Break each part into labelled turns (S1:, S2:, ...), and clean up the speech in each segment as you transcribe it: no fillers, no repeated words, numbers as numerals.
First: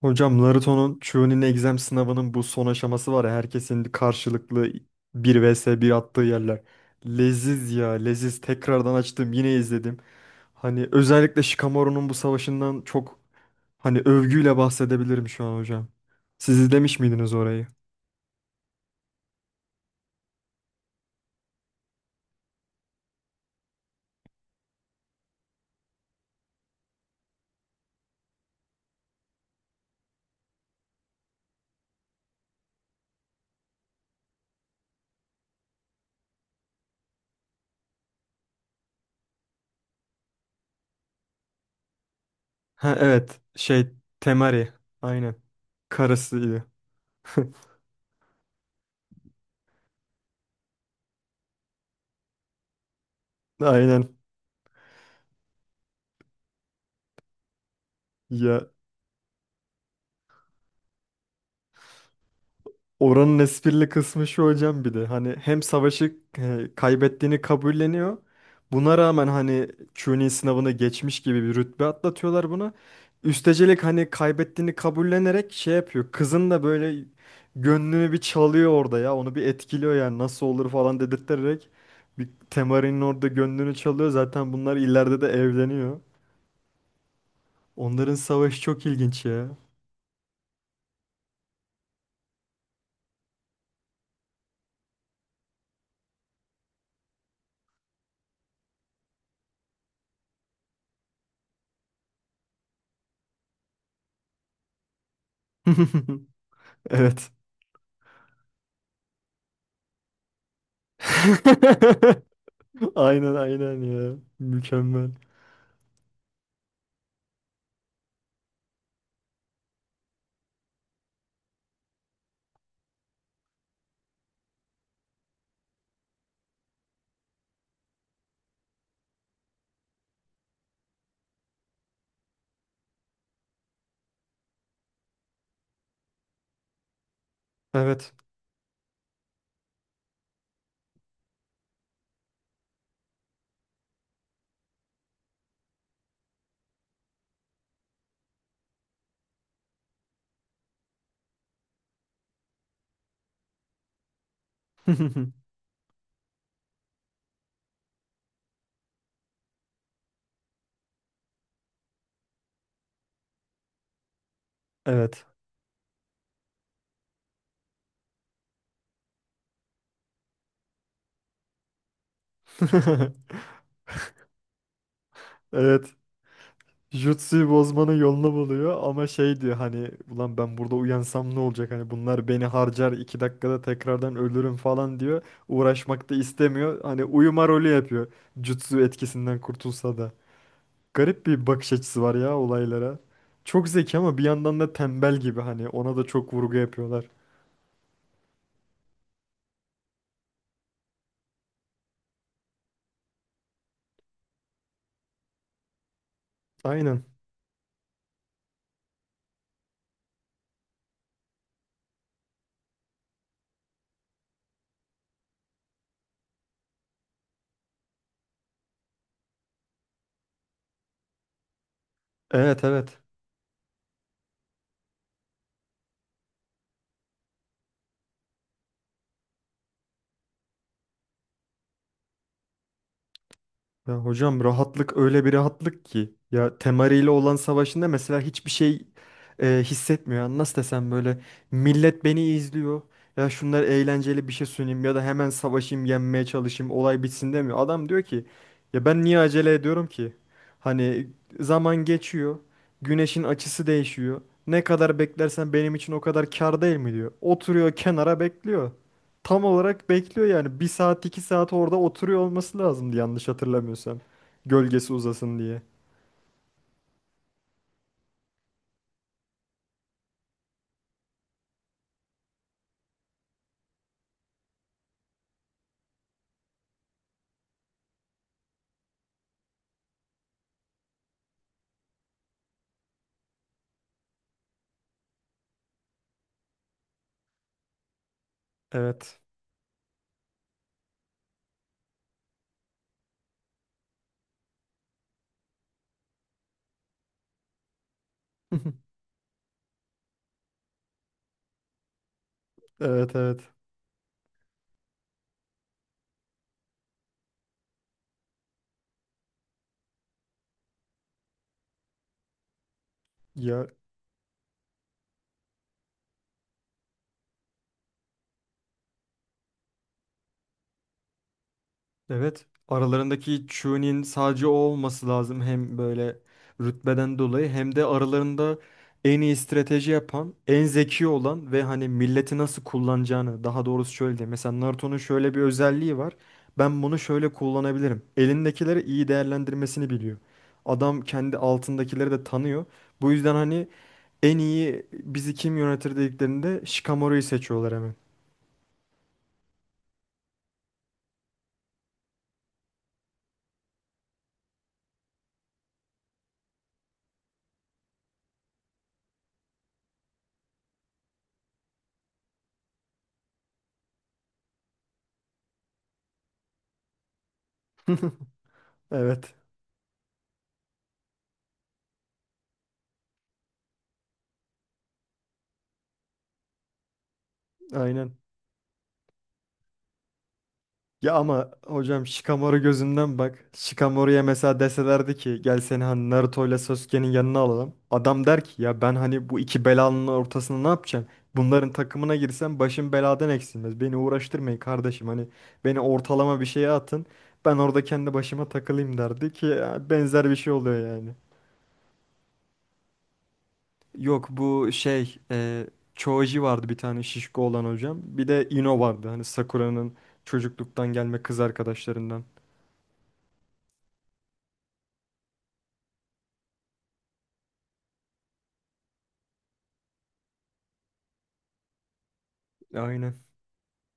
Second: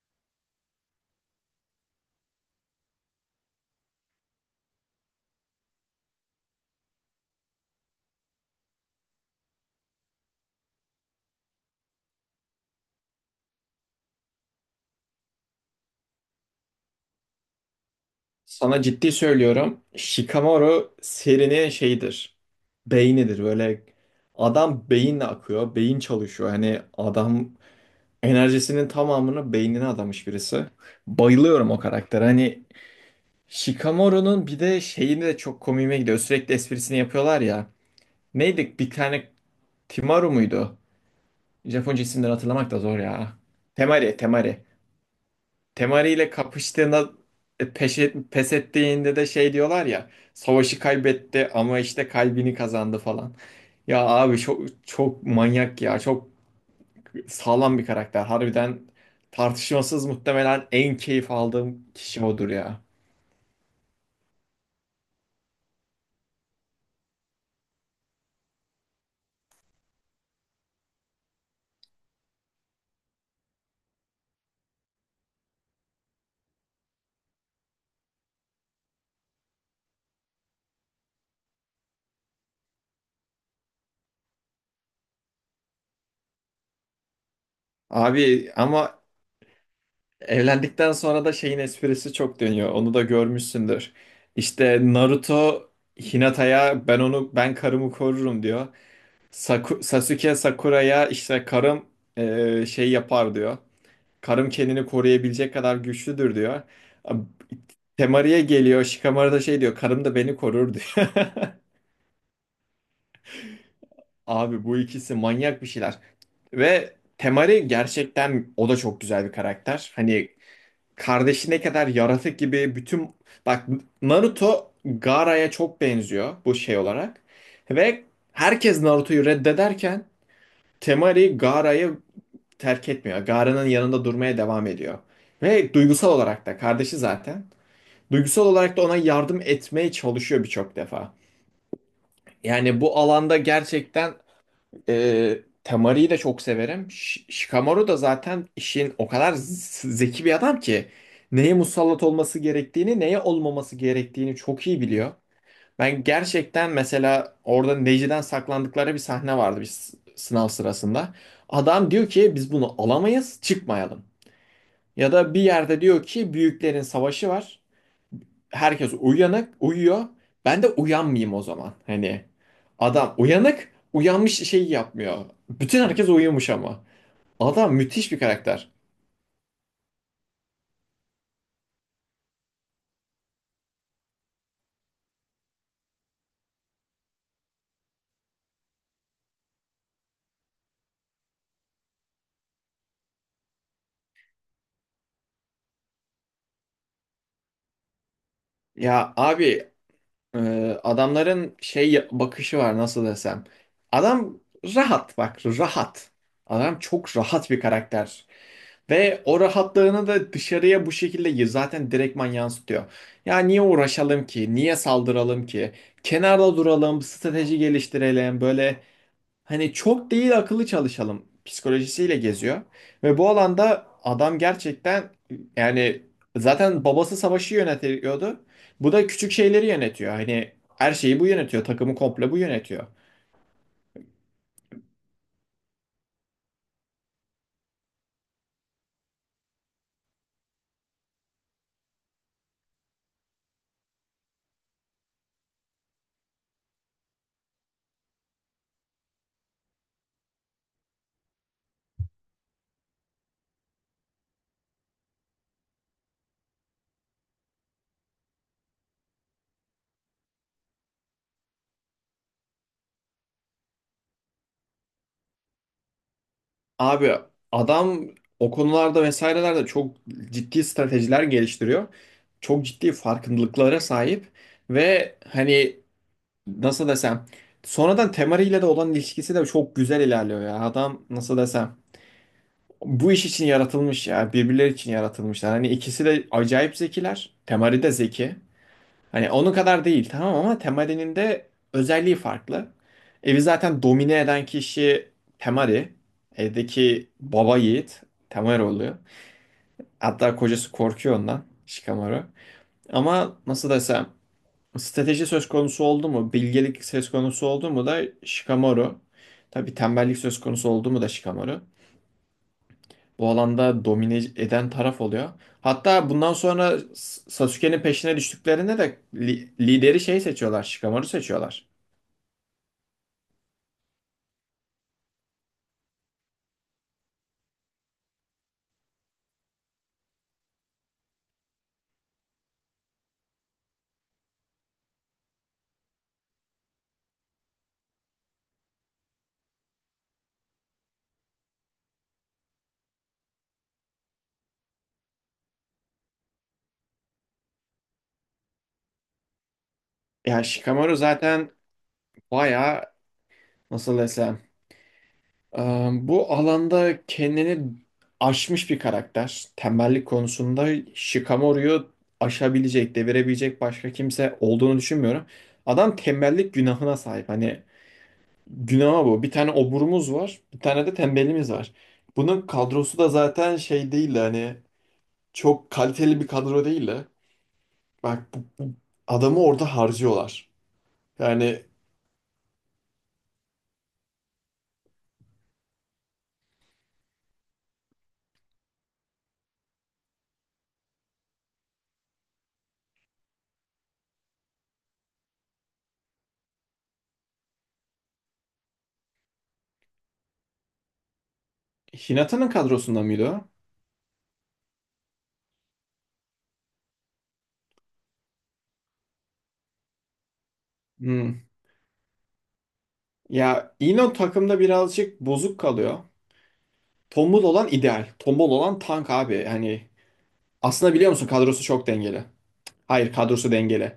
S1: Hocam Naruto'nun Chunin Exam sınavının bu son aşaması var ya, herkesin karşılıklı bir vs bir attığı yerler. Leziz ya, leziz, tekrardan açtım yine izledim. Hani özellikle Shikamaru'nun bu savaşından çok hani övgüyle bahsedebilirim şu an hocam. Siz izlemiş miydiniz orayı?
S2: Sana ciddi söylüyorum. Shikamaru serinin şeyidir. Beynidir. Böyle adam beyinle akıyor. Beyin çalışıyor. Hani adam enerjisinin tamamını beynine adamış birisi. Bayılıyorum o karaktere. Hani Shikamaru'nun bir de şeyini de çok komiğime gidiyor. Sürekli esprisini yapıyorlar ya. Neydi? Bir tane Timaru muydu? Japonca isimleri hatırlamak da
S1: Ha
S2: zor ya.
S1: evet, şey,
S2: Temari, Temari.
S1: Temari, aynen,
S2: Temari ile
S1: karısıydı.
S2: kapıştığında pes ettiğinde de şey diyorlar ya savaşı kaybetti ama işte kalbini kazandı falan. Ya
S1: Aynen.
S2: abi çok manyak ya çok sağlam bir karakter
S1: Ya,
S2: harbiden tartışmasız muhtemelen en keyif aldığım kişi odur ya.
S1: oranın esprili kısmı şu hocam, bir de hani hem savaşı kaybettiğini kabulleniyor. Buna rağmen hani Chunin sınavını geçmiş gibi bir rütbe atlatıyorlar buna. Üstecelik hani kaybettiğini kabullenerek şey yapıyor. Kızın da böyle gönlünü bir çalıyor orada ya. Onu bir etkiliyor yani, nasıl olur falan dedirterek. Bir Temari'nin orada gönlünü çalıyor. Zaten bunlar ileride de evleniyor. Onların
S2: Abi
S1: savaşı çok
S2: ama
S1: ilginç ya.
S2: evlendikten sonra da şeyin esprisi çok dönüyor onu da görmüşsündür. İşte Naruto Hinata'ya ben onu ben karımı korurum diyor. Sasuke Sakura'ya işte karım şey yapar diyor. Karım kendini koruyabilecek kadar güçlüdür diyor. Ab-
S1: Evet.
S2: Temari'ye geliyor. Shikamaru da şey diyor. Karım da beni korur diyor.
S1: Aynen aynen ya.
S2: Abi bu
S1: Mükemmel.
S2: ikisi manyak bir şeyler. Ve Temari gerçekten o da çok güzel bir karakter. Hani kardeşi ne kadar yaratık gibi bütün... Bak Naruto Gaara'ya çok benziyor bu şey olarak. Ve herkes Naruto'yu reddederken Temari Gaara'yı terk etmiyor. Gara'nın yanında durmaya devam ediyor. Ve duygusal olarak da kardeşi zaten.
S1: Evet.
S2: Duygusal olarak da ona yardım etmeye çalışıyor birçok defa. Yani bu alanda gerçekten e, Temari'yi de çok severim. Shikamaru da zaten işin o kadar zeki bir adam ki neye musallat olması gerektiğini, neye olmaması gerektiğini çok iyi biliyor. Ben gerçekten mesela orada Neji'den saklandıkları bir sahne vardı bir sınav sırasında. Adam diyor ki biz bunu alamayız, çıkmayalım. Ya
S1: Evet.
S2: da bir yerde diyor ki büyüklerin savaşı var. Herkes uyanık, uyuyor. Ben de uyanmayayım o zaman. Hani adam uyanık, uyanmış şeyi yapmıyor. Bütün
S1: Evet.
S2: herkes uyumuş ama.
S1: Jutsu'yu
S2: Adam
S1: bozmanın
S2: müthiş bir
S1: yolunu
S2: karakter.
S1: buluyor ama şey diyor, hani ulan ben burada uyansam ne olacak, hani bunlar beni harcar 2 dakikada, tekrardan ölürüm falan diyor. Uğraşmak da istemiyor. Hani uyuma rolü yapıyor. Jutsu etkisinden kurtulsa da. Garip bir bakış açısı var ya olaylara. Çok zeki ama bir yandan da tembel gibi, hani ona da çok vurgu yapıyorlar.
S2: Ya abi e, adamların şey bakışı var nasıl desem. Adam rahat bak rahat. Adam
S1: Aynen.
S2: çok rahat bir karakter. Ve o rahatlığını da dışarıya bu şekilde zaten direktman yansıtıyor. Ya niye uğraşalım ki? Niye saldıralım ki? Kenarda duralım, strateji geliştirelim. Böyle hani çok değil akıllı çalışalım psikolojisiyle geziyor.
S1: Evet evet.
S2: Ve bu alanda adam gerçekten yani zaten babası savaşı yönetiyordu. Bu da küçük şeyleri yönetiyor. Hani her şeyi bu yönetiyor. Takımı komple bu yönetiyor.
S1: Ya hocam, rahatlık öyle bir rahatlık ki. Ya Temari ile olan savaşında mesela hiçbir şey hissetmiyor. Yani nasıl desem, böyle millet beni izliyor. Ya şunlar, eğlenceli bir şey sunayım ya da hemen savaşayım, yenmeye çalışayım, olay bitsin demiyor. Adam diyor ki ya ben niye acele ediyorum ki? Hani zaman geçiyor. Güneşin açısı değişiyor. Ne kadar beklersen benim için o kadar kâr değil mi diyor. Oturuyor kenara, bekliyor, tam olarak bekliyor yani. Bir saat iki saat orada oturuyor olması lazımdı yanlış hatırlamıyorsam. Gölgesi uzasın diye.
S2: Abi adam o konularda vesairelerde çok ciddi stratejiler geliştiriyor. Çok ciddi farkındalıklara sahip ve hani nasıl desem sonradan Temari ile de olan ilişkisi de çok güzel ilerliyor ya. Adam nasıl desem bu iş için yaratılmış ya birbirleri için yaratılmışlar. Hani ikisi de acayip zekiler. Temari de zeki.
S1: Evet.
S2: Hani onun kadar değil tamam ama Temari'nin de özelliği farklı. Evi zaten domine eden kişi Temari. Evdeki baba yiğit Temari oluyor. Hatta kocası korkuyor ondan Shikamaru.
S1: Evet
S2: Ama
S1: evet.
S2: nasıl desem strateji söz konusu oldu mu, bilgelik söz konusu oldu mu da Shikamaru. Tabii tembellik söz konusu oldu mu da Shikamaru. Bu
S1: Ya,
S2: alanda domine eden taraf oluyor. Hatta bundan sonra Sasuke'nin peşine düştüklerinde de lideri şey seçiyorlar, Shikamaru seçiyorlar.
S1: evet. Aralarındaki Chu'nin sadece o olması lazım. Hem böyle rütbeden dolayı hem de aralarında en iyi strateji yapan, en zeki olan ve hani milleti nasıl kullanacağını, daha doğrusu şöyle diyeyim. Mesela Naruto'nun şöyle bir özelliği var. Ben bunu şöyle kullanabilirim. Elindekileri iyi değerlendirmesini biliyor. Adam kendi altındakileri de tanıyor. Bu yüzden hani en iyi bizi kim yönetir dediklerinde Shikamaru'yu seçiyorlar hemen.
S2: Ya Shikamaru zaten bayağı nasıl desem e, bu alanda kendini aşmış bir karakter. Tembellik konusunda Shikamaru'yu aşabilecek, devirebilecek başka kimse olduğunu düşünmüyorum. Adam tembellik günahına sahip. Hani günahı bu. Bir
S1: Evet.
S2: tane oburumuz var, bir tane de tembelimiz var. Bunun kadrosu da zaten şey değil de hani çok kaliteli bir kadro değil de.
S1: Aynen.
S2: Bak bu adamı orada harcıyorlar.
S1: Ya ama
S2: Yani
S1: hocam Shikamaru gözünden bak. Shikamaru'ya mesela deselerdi ki gel seni hani Naruto ile Sasuke'nin yanına alalım, adam der ki ya ben hani bu iki belanın ortasında ne yapacağım? Bunların takımına girsem başım beladan eksilmez. Beni uğraştırmayın kardeşim, hani beni ortalama bir şeye atın. Ben orada kendi başıma takılayım derdi ki, ya benzer bir şey oluyor yani.
S2: Hinata'nın kadrosunda mıydı o?
S1: Yok, bu şey, Choji vardı bir tane, şişko olan hocam. Bir de Ino vardı hani, Sakura'nın çocukluktan gelme kız
S2: Hmm.
S1: arkadaşlarından.
S2: Ya Eno takımda birazcık bozuk kalıyor. Tombul olan ideal. Tombul olan tank abi. Hani aslında biliyor musun kadrosu çok dengeli. Hayır
S1: Aynen.
S2: kadrosu dengeli.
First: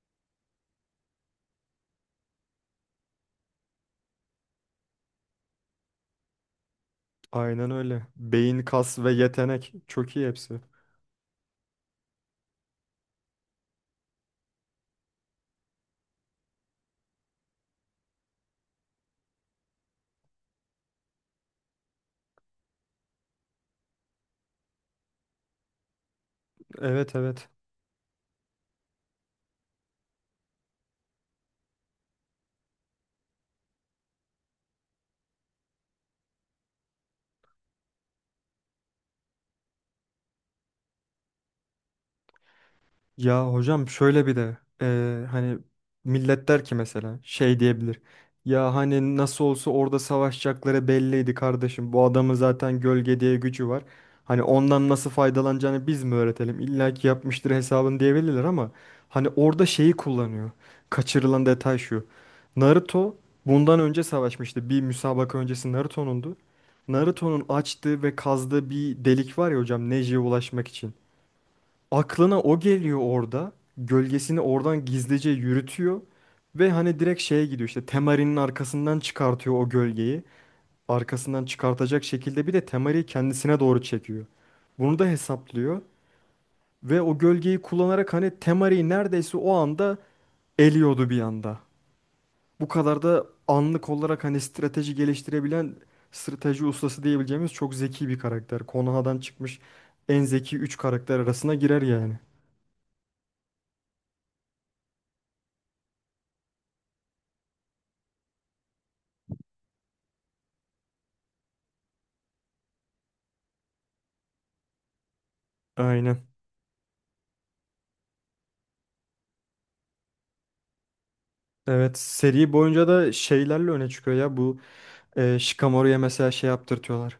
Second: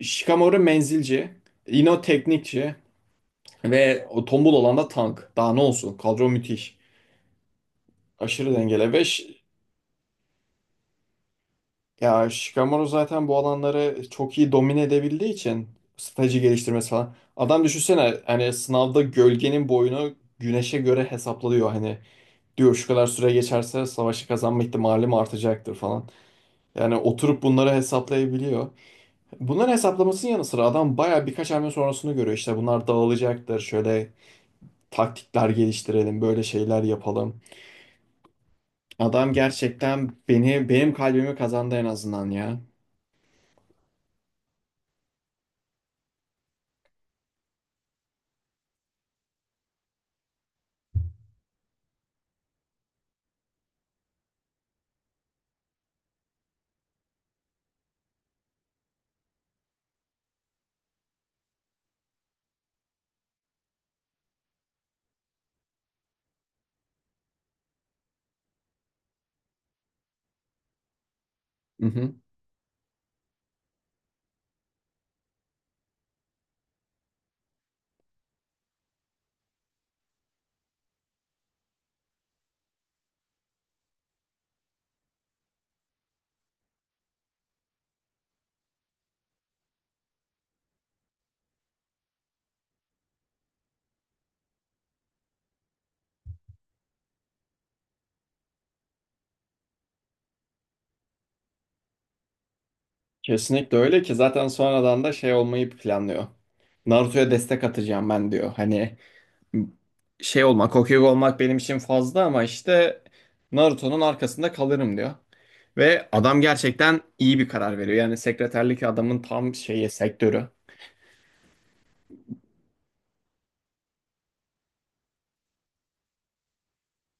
S2: Shikamaru menzilci. Ino teknikçi. Ve o tombul olan da tank. Daha ne olsun? Kadro müthiş.
S1: Aynen öyle.
S2: Aşırı
S1: Beyin,
S2: dengeli.
S1: kas ve yetenek. Çok iyi hepsi.
S2: Ya Shikamaru zaten bu alanları çok iyi domine edebildiği için strateji geliştirmesi falan. Adam düşünsene hani sınavda gölgenin boyunu güneşe göre hesaplıyor hani. Diyor şu kadar süre geçerse savaşı kazanma ihtimalim artacaktır falan. Yani
S1: Evet
S2: oturup
S1: evet.
S2: bunları hesaplayabiliyor. Bunların hesaplamasının yanı sıra adam baya birkaç hamle sonrasını görüyor. İşte bunlar dağılacaktır. Şöyle taktikler geliştirelim, böyle şeyler yapalım. Adam gerçekten benim kalbimi kazandı en azından ya.
S1: Ya hocam, şöyle bir de hani millet der ki mesela, şey diyebilir. Ya hani nasıl olsa orada savaşacakları belliydi kardeşim. Bu adamın zaten gölge diye gücü var. Hani ondan nasıl faydalanacağını biz mi öğretelim? İlla ki yapmıştır hesabını diyebilirler ama hani orada şeyi kullanıyor. Kaçırılan detay şu. Naruto bundan önce savaşmıştı. Bir müsabaka öncesi Naruto'nundu. Naruto'nun açtığı ve kazdığı bir delik var ya hocam, Neji'ye ulaşmak için
S2: Hı hı.
S1: aklına o geliyor orada. Gölgesini oradan gizlice yürütüyor. Ve hani direkt şeye gidiyor, işte Temari'nin arkasından çıkartıyor o gölgeyi. Arkasından çıkartacak şekilde bir de Temari'yi kendisine doğru çekiyor. Bunu da hesaplıyor. Ve o gölgeyi kullanarak hani Temari'yi neredeyse o anda eliyordu bir anda. Bu kadar da anlık olarak hani strateji geliştirebilen, strateji ustası diyebileceğimiz çok zeki bir karakter. Konoha'dan çıkmış en zeki 3 karakter arasına girer yani.
S2: Kesinlikle öyle ki zaten sonradan da şey olmayı planlıyor. Naruto'ya destek atacağım ben diyor. Hani şey olmak, Hokage olmak benim için fazla ama işte Naruto'nun arkasında kalırım diyor. Ve
S1: Aynen.
S2: adam gerçekten iyi bir karar veriyor. Yani sekreterlik adamın tam şeyi sektörü.
S1: Evet, seri boyunca da şeylerle öne çıkıyor ya bu, Shikamaru'ya mesela şey yaptırtıyorlar.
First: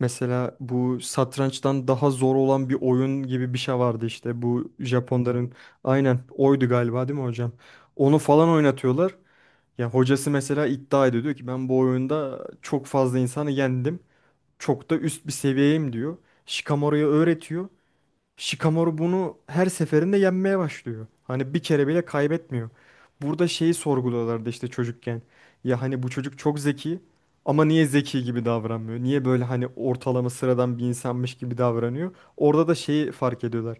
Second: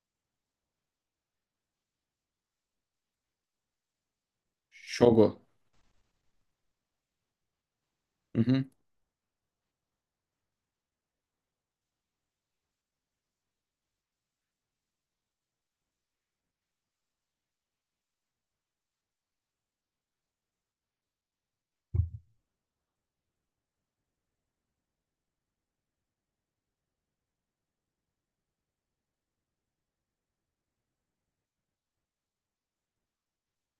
S1: Mesela bu satrançtan daha zor olan bir oyun gibi bir şey vardı işte, bu
S2: Shogu.
S1: Japonların, aynen oydu galiba değil mi hocam? Onu
S2: Hı
S1: falan
S2: hı.
S1: oynatıyorlar. Ya hocası mesela iddia ediyor, diyor ki ben bu oyunda çok fazla insanı yendim. Çok da üst bir seviyeyim diyor. Shikamaru'ya öğretiyor. Shikamaru bunu her seferinde yenmeye başlıyor. Hani bir kere bile kaybetmiyor. Burada şeyi sorguluyorlardı işte çocukken. Ya hani bu çocuk çok zeki ama niye zeki gibi davranmıyor? Niye böyle hani ortalama sıradan bir insanmış gibi davranıyor? Orada da şeyi fark ediyorlar.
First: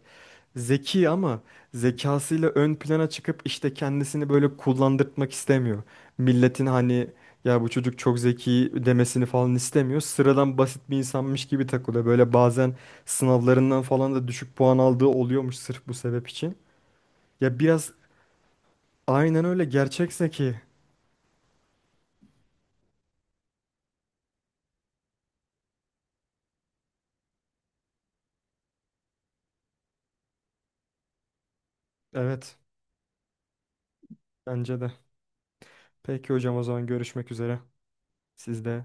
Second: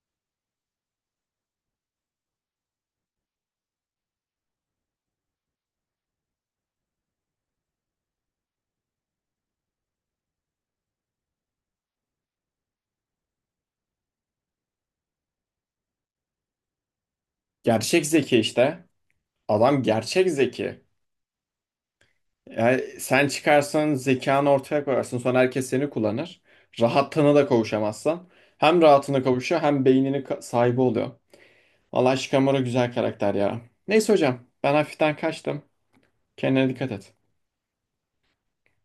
S1: Zeki ama zekasıyla ön plana çıkıp işte kendisini böyle kullandırtmak istemiyor. Milletin hani ya bu çocuk çok zeki demesini falan istemiyor. Sıradan basit bir insanmış gibi takılıyor. Böyle bazen sınavlarından falan da düşük puan aldığı oluyormuş sırf bu sebep için. Ya biraz,
S2: Gerçek zeki işte.
S1: aynen öyle,
S2: Adam
S1: gerçek
S2: gerçek
S1: zeki.
S2: zeki. Yani sen çıkarsan zekanı ortaya koyarsın. Sonra herkes seni kullanır. Rahatlığına da kavuşamazsan. Hem rahatına kavuşuyor hem beynini sahibi oluyor. Vallahi
S1: Evet,
S2: Shikamaru güzel karakter ya. Neyse hocam ben
S1: bence de.
S2: hafiften kaçtım.
S1: Peki hocam, o
S2: Kendine
S1: zaman
S2: dikkat et.
S1: görüşmek üzere. Siz de